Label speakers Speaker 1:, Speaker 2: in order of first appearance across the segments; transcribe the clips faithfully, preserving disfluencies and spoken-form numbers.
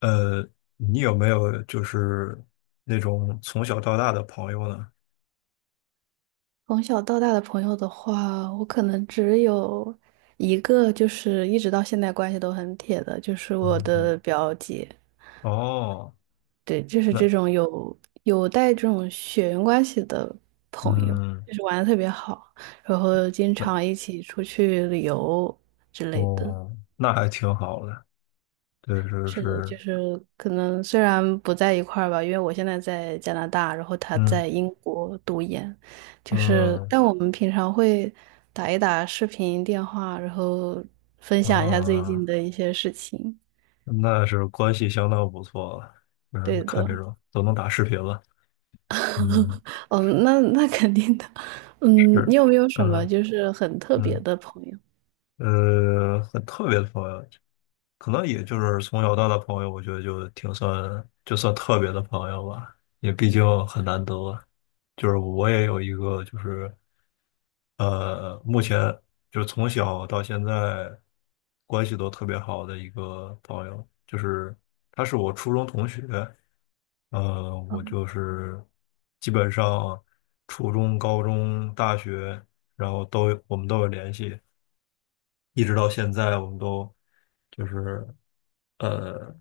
Speaker 1: 呃，你有没有就是那种从小到大的朋友呢？
Speaker 2: 从小到大的朋友的话，我可能只有一个，就是一直到现在关系都很铁的，就是我
Speaker 1: 嗯，嗯。
Speaker 2: 的表姐。
Speaker 1: 哦。
Speaker 2: 对，就是这
Speaker 1: 那。
Speaker 2: 种有有带这种血缘关系的朋友，
Speaker 1: 嗯。
Speaker 2: 就是玩的特别好，然后经
Speaker 1: 那。
Speaker 2: 常一起出去旅游之类的。
Speaker 1: 哦，那还挺好的。对，是
Speaker 2: 是的，就
Speaker 1: 是。
Speaker 2: 是可能虽然不在一块儿吧，因为我现在在加拿大，然后他
Speaker 1: 嗯。
Speaker 2: 在英国读研，就是
Speaker 1: 嗯。
Speaker 2: 但我们平常会打一打视频电话，然后分享一下最近
Speaker 1: 啊，
Speaker 2: 的一些事情。
Speaker 1: 那是关系相当不错了。嗯，
Speaker 2: 对
Speaker 1: 看
Speaker 2: 的，
Speaker 1: 这种都能打视频了。嗯。
Speaker 2: 哦，那那肯定的。嗯，
Speaker 1: 是。
Speaker 2: 你有没有什么
Speaker 1: 嗯。
Speaker 2: 就是很特别
Speaker 1: 嗯。
Speaker 2: 的朋友？
Speaker 1: 呃，很特别的朋友，可能也就是从小到大的朋友，我觉得就挺算就算特别的朋友吧，也毕竟很难得啊。就是我也有一个，就是呃，目前就是从小到现在关系都特别好的一个朋友，就是他是我初中同学。呃，我就是基本上初中、高中、大学，然后都有我们都有联系。一直到现在，我们都就是呃，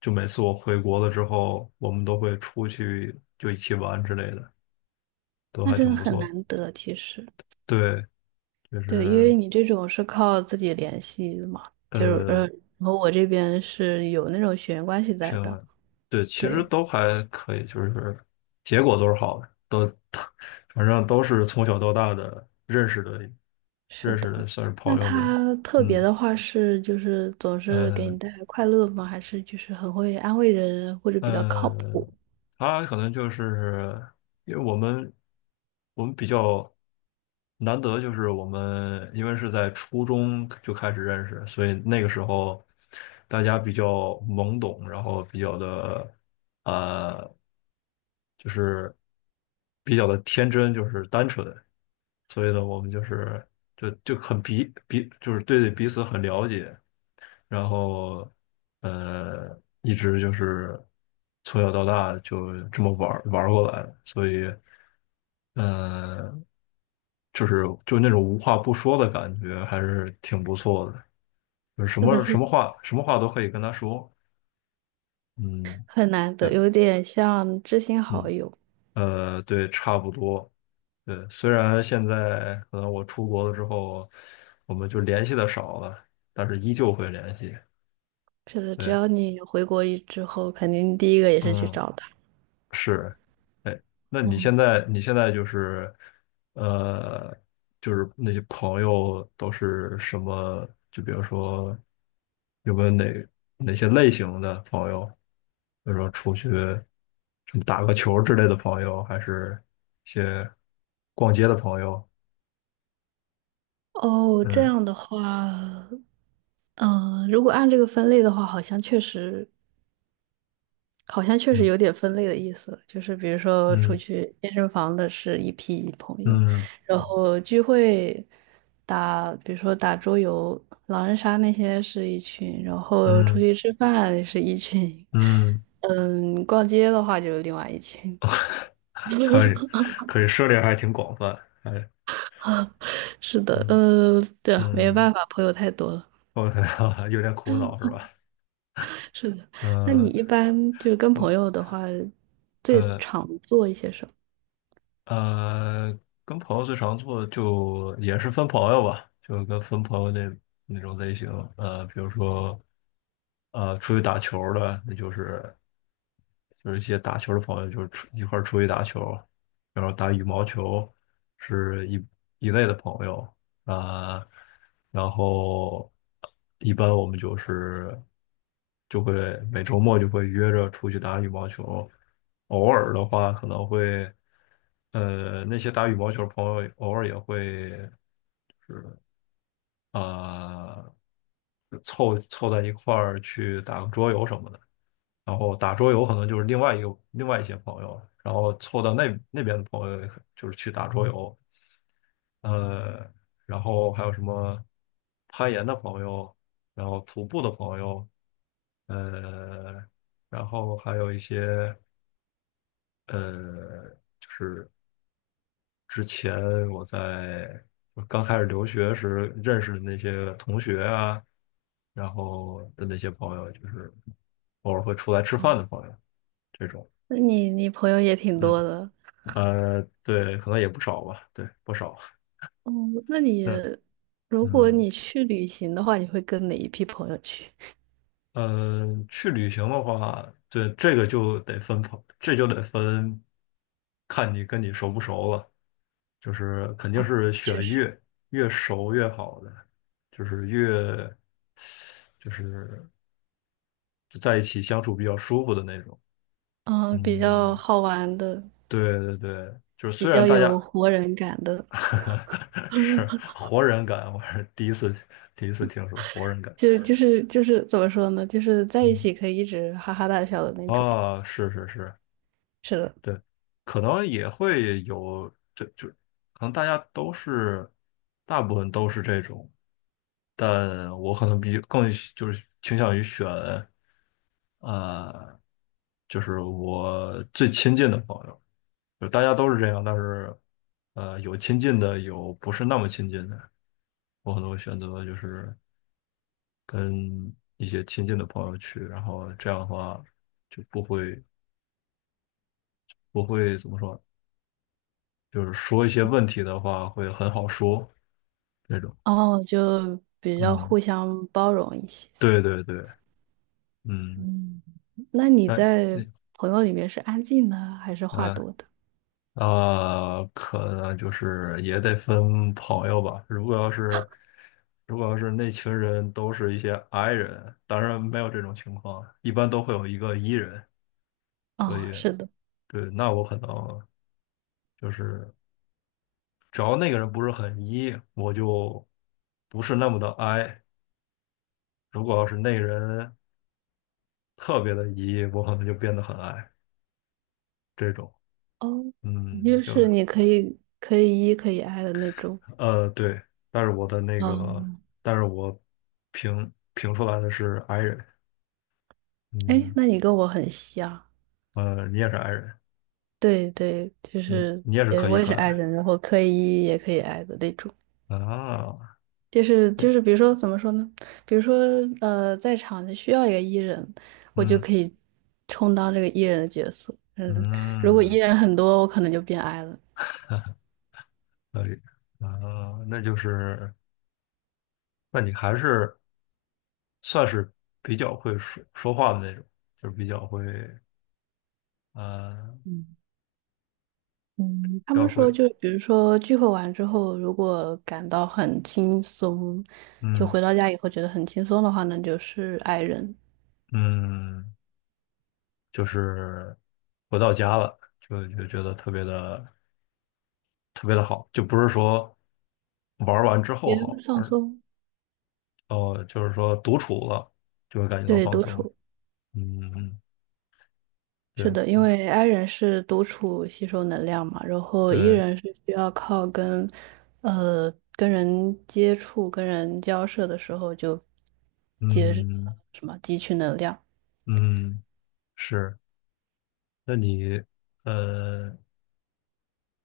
Speaker 1: 就每次我回国了之后，我们都会出去就一起玩之类的，都
Speaker 2: 那
Speaker 1: 还
Speaker 2: 真的
Speaker 1: 挺不
Speaker 2: 很
Speaker 1: 错的。
Speaker 2: 难得，其实，
Speaker 1: 对，就
Speaker 2: 对，因为
Speaker 1: 是
Speaker 2: 你这种是靠自己联系的嘛，就是呃，
Speaker 1: 呃，
Speaker 2: 和我这边是有那种血缘关系在的。
Speaker 1: 行。对，其实
Speaker 2: 对，
Speaker 1: 都还可以，就是结果都是好的，都 反正都是从小到大的认识的
Speaker 2: 是
Speaker 1: 认识的，
Speaker 2: 的。
Speaker 1: 算是
Speaker 2: 那
Speaker 1: 朋友这。
Speaker 2: 他特别
Speaker 1: 嗯。
Speaker 2: 的话是，就是总是给
Speaker 1: 呃，
Speaker 2: 你带来快乐吗？还是就是很会安慰人，或者比较靠谱？
Speaker 1: 嗯，他可能就是因为我们我们比较难得，就是我们因为是在初中就开始认识，所以那个时候大家比较懵懂，然后比较的呃，就是比较的天真，就是单纯，所以呢，我们就是就就很彼彼就是对彼此很了解，然后呃，一直就是从小到大就这么玩儿玩儿过来的，所以呃，就是就那种无话不说的感觉，还是挺不错的。就是什
Speaker 2: 是的，
Speaker 1: 么
Speaker 2: 是
Speaker 1: 什
Speaker 2: 的，
Speaker 1: 么话什么话都可以跟他说。嗯。
Speaker 2: 很难得，
Speaker 1: 对。
Speaker 2: 有点像知心好
Speaker 1: 嗯。
Speaker 2: 友。
Speaker 1: 呃，对，差不多。对，虽然现在可能我出国了之后，我们就联系的少了，但是依旧会联系。
Speaker 2: 是的，只
Speaker 1: 对。
Speaker 2: 要你回国一之后，肯定第一个也是去
Speaker 1: 嗯。
Speaker 2: 找他。
Speaker 1: 是。哎，那你
Speaker 2: 嗯，
Speaker 1: 现在你现在就是，呃，就是那些朋友都是什么？就比如说，有没有哪哪些类型的朋友？比如说出去什么打个球之类的朋友，还是一些逛街的朋友？
Speaker 2: 哦，这
Speaker 1: 嗯。
Speaker 2: 样的话，嗯、如果按这个分类的话，好像确实好像确实有
Speaker 1: 嗯。
Speaker 2: 点分类的意思了，就是比如说出
Speaker 1: 嗯。
Speaker 2: 去健身房的是一批朋友，
Speaker 1: 嗯。
Speaker 2: 然后聚会打，比如说打桌游、狼人杀那些是一群，然后出
Speaker 1: 嗯。
Speaker 2: 去吃饭是一群，
Speaker 1: 嗯。
Speaker 2: 嗯，逛街的话就是另外一群。
Speaker 1: 可以可以，涉猎还挺广泛。哎。
Speaker 2: 是的，
Speaker 1: 嗯
Speaker 2: 呃，对啊，没有
Speaker 1: 嗯。
Speaker 2: 办法，朋友太多了。
Speaker 1: 我 有点苦恼是吧？
Speaker 2: 是的，那你
Speaker 1: 呃，
Speaker 2: 一般就是跟朋
Speaker 1: 我
Speaker 2: 友的话，最
Speaker 1: 呃
Speaker 2: 常做一些什么？
Speaker 1: 呃，跟朋友最常做的就也是分朋友吧，就跟分朋友那那种类型。呃，比如说呃出去打球儿的，那就是就是一些打球的朋友，就是出一块儿出去打球。然后打羽毛球是一一类的朋友啊。呃然后一般我们就是就会每周末就会约着出去打羽毛球。偶尔的话可能会，呃，那些打羽毛球的朋友偶尔也会就是啊、呃凑凑在一块儿去打个桌游什么的。然后打桌游可能就是另外一个另外一些朋友，然后凑到那那边的朋友就是去打桌游。呃，然后还有什么攀岩的朋友，然后徒步的朋友。呃，然后还有一些呃，就是之前我在我刚开始留学时认识的那些同学啊，然后的那些朋友，就是偶尔会出来吃饭的朋友这种。
Speaker 2: 那你你朋友也挺
Speaker 1: 嗯。
Speaker 2: 多的。
Speaker 1: 呃，对，可能也不少吧。对，不少。
Speaker 2: 哦，那你
Speaker 1: 嗯。
Speaker 2: 如果
Speaker 1: 嗯。
Speaker 2: 你去旅行的话，你会跟哪一批朋友去？
Speaker 1: 嗯。呃，去旅行的话。对，这个就得分朋，这就得分，看你跟你熟不熟了，就是肯定
Speaker 2: 哦，
Speaker 1: 是
Speaker 2: 确
Speaker 1: 选
Speaker 2: 实，
Speaker 1: 越越熟越好的，就是越就是就在一起相处比较舒服的那种。
Speaker 2: 嗯，比较
Speaker 1: 嗯，
Speaker 2: 好玩的，
Speaker 1: 对对对，就是
Speaker 2: 比
Speaker 1: 虽然
Speaker 2: 较
Speaker 1: 大
Speaker 2: 有
Speaker 1: 家
Speaker 2: 活人感的，
Speaker 1: 是活人感。我是第一次第一次听说活人感。
Speaker 2: 就就是就是怎么说呢？就是在一
Speaker 1: 嗯。
Speaker 2: 起可以一直哈哈大笑的那种。
Speaker 1: 啊，是是是，
Speaker 2: 是的，
Speaker 1: 对，可能也会有，这就可能大家都是，大部分都是这种，但我可能比更喜就是倾向于选，呃，就是我最亲近的朋友。就大家都是这样，但是，呃，有亲近的，有不是那么亲近的，我可能会选择就是跟一些亲近的朋友去，然后这样的话就不会不会怎么说。就是说一些问题的话会很好说这种。
Speaker 2: 哦，就比较
Speaker 1: 嗯，
Speaker 2: 互相包容一些。
Speaker 1: 对对对。嗯。
Speaker 2: 嗯，那你
Speaker 1: 那。
Speaker 2: 在
Speaker 1: 那。
Speaker 2: 朋友里面是安静的还是话
Speaker 1: 嗯。
Speaker 2: 多的？
Speaker 1: 啊，可能就是也得分朋友吧。如果要是如果要是那群人都是一些 I 人，当然没有这种情况，一般都会有一个 E 人，所
Speaker 2: 哦，
Speaker 1: 以
Speaker 2: 是的，
Speaker 1: 对，那我可能就是只要那个人不是很 E,我就不是那么的 I。如果要是那个人特别的 E,我可能就变得很 I。这种。
Speaker 2: 哦，
Speaker 1: 嗯，
Speaker 2: 就
Speaker 1: 就
Speaker 2: 是
Speaker 1: 是
Speaker 2: 你可以可以 E 可以 I 的那种。
Speaker 1: 呃对，但是我的那个，
Speaker 2: 哦，
Speaker 1: 但是我评评出来的是 i 人。
Speaker 2: 哎，
Speaker 1: 嗯。
Speaker 2: 那你跟我很像，
Speaker 1: 呃，你也是 i 人。
Speaker 2: 对对，就
Speaker 1: 嗯，
Speaker 2: 是
Speaker 1: 你也是
Speaker 2: 也
Speaker 1: 可一
Speaker 2: 我也
Speaker 1: 可
Speaker 2: 是 i
Speaker 1: 爱
Speaker 2: 人，然后可以也可以 i 的那种，
Speaker 1: 啊。
Speaker 2: 就是就是比如说怎么说呢？比如说呃，在场需要一个 e 人，我就
Speaker 1: 嗯
Speaker 2: 可以充当这个 e 人的角色。嗯，如果 e
Speaker 1: 嗯。
Speaker 2: 人很多，我可能就变 i 了。
Speaker 1: 可以。啊，那就是那你还是算是比较会说说话的那种，就是比较会呃
Speaker 2: 嗯，
Speaker 1: 比
Speaker 2: 他们
Speaker 1: 较会，
Speaker 2: 说就比如说聚会完之后，如果感到很轻松，就
Speaker 1: 嗯
Speaker 2: 回到家以后觉得很轻松的话那就是 i 人。
Speaker 1: 嗯，就是回到家了就就觉得特别的。特别的好，就不是说玩儿完之后
Speaker 2: 别人
Speaker 1: 好，
Speaker 2: 放
Speaker 1: 而
Speaker 2: 松，
Speaker 1: 哦，就是说独处了就会感觉到
Speaker 2: 对，
Speaker 1: 放
Speaker 2: 独
Speaker 1: 松。
Speaker 2: 处。
Speaker 1: 嗯。
Speaker 2: 是
Speaker 1: 对。
Speaker 2: 的，因
Speaker 1: 嗯。
Speaker 2: 为 I 人是独处吸收能量嘛，然后 E
Speaker 1: 对。
Speaker 2: 人是需要靠跟，呃，跟人接触、跟人交涉的时候就接呃
Speaker 1: 嗯
Speaker 2: 什么汲取能量。
Speaker 1: 嗯。是。那你呃，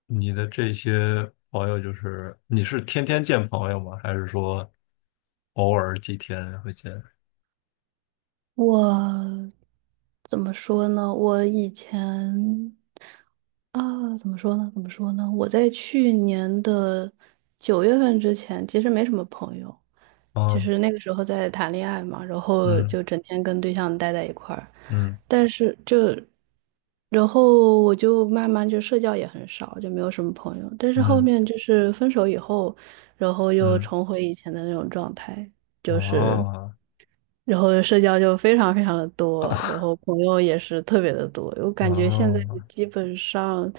Speaker 1: 你的这些朋友，就是你是天天见朋友吗？还是说偶尔几天会见？
Speaker 2: 我怎么说呢？我以前啊，怎么说呢？怎么说呢？我在去年的九月份之前，其实没什么朋友。就
Speaker 1: 啊。
Speaker 2: 是那个时候在谈恋爱嘛，然后
Speaker 1: 嗯。
Speaker 2: 就整天跟对象待在一块儿，
Speaker 1: 嗯。
Speaker 2: 但是就，然后我就慢慢就社交也很少，就没有什么朋友。但是后
Speaker 1: 嗯。
Speaker 2: 面就是分手以后，然后又
Speaker 1: 嗯。
Speaker 2: 重回以前的那种状态，就是，
Speaker 1: 啊
Speaker 2: 然后社交就非常非常的多，然
Speaker 1: 啊
Speaker 2: 后朋友也是特别的多。我感觉现在
Speaker 1: 啊。
Speaker 2: 基本上，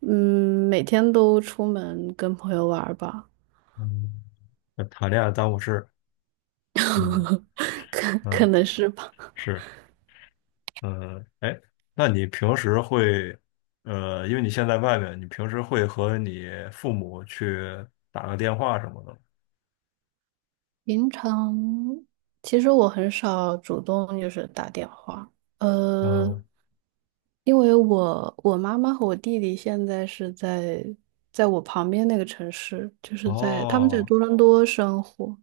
Speaker 2: 嗯，每天都出门跟朋友玩儿吧。
Speaker 1: 嗯。谈恋爱耽误事。嗯
Speaker 2: 可可
Speaker 1: 嗯。
Speaker 2: 能是吧。
Speaker 1: 是。嗯。哎，那你平时会，呃，因为你现在外面，你平时会和你父母去打个电话什么的吗？
Speaker 2: 平常其实我很少主动就是打电话，呃，
Speaker 1: 嗯。
Speaker 2: 因为我我妈妈和我弟弟现在是在在我旁边那个城市，就是在他们在
Speaker 1: 哦。
Speaker 2: 多伦多生活，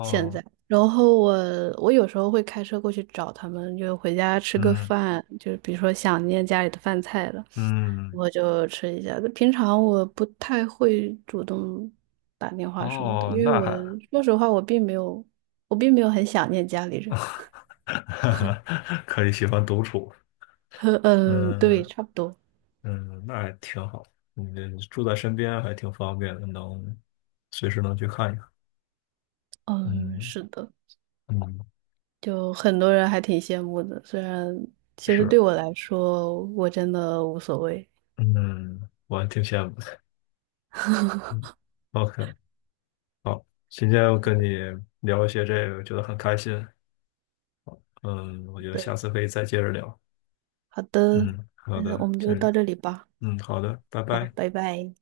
Speaker 2: 现在，然后我我有时候会开车过去找他们，就回家吃个
Speaker 1: 嗯。
Speaker 2: 饭，就是比如说想念家里的饭菜了。
Speaker 1: 嗯。
Speaker 2: 我就吃一下。平常我不太会主动打电话什么的，
Speaker 1: 哦，
Speaker 2: 因为
Speaker 1: 那
Speaker 2: 我
Speaker 1: 还
Speaker 2: 说实话，我并没有，我并没有很想念家里人。
Speaker 1: 可以，喜欢独处。
Speaker 2: 呵，嗯，对，
Speaker 1: 嗯
Speaker 2: 差不多。
Speaker 1: 嗯。那还挺好，你住在身边还挺方便的，能随时能去看一看。
Speaker 2: 嗯，
Speaker 1: 嗯
Speaker 2: 是的，
Speaker 1: 嗯。
Speaker 2: 就很多人还挺羡慕的，虽然其实
Speaker 1: 是。
Speaker 2: 对我来说，我真的无所谓。
Speaker 1: 嗯，我还挺羡慕的。嗯，OK。好，今天我跟你聊一些这个，觉得很开心。嗯，我觉得下
Speaker 2: 的，
Speaker 1: 次可以再接着聊。
Speaker 2: 好的，
Speaker 1: 嗯，好
Speaker 2: 那我
Speaker 1: 的，
Speaker 2: 们就
Speaker 1: 行，
Speaker 2: 到这里吧。
Speaker 1: 嗯，好的，拜
Speaker 2: 好，
Speaker 1: 拜。
Speaker 2: 拜拜。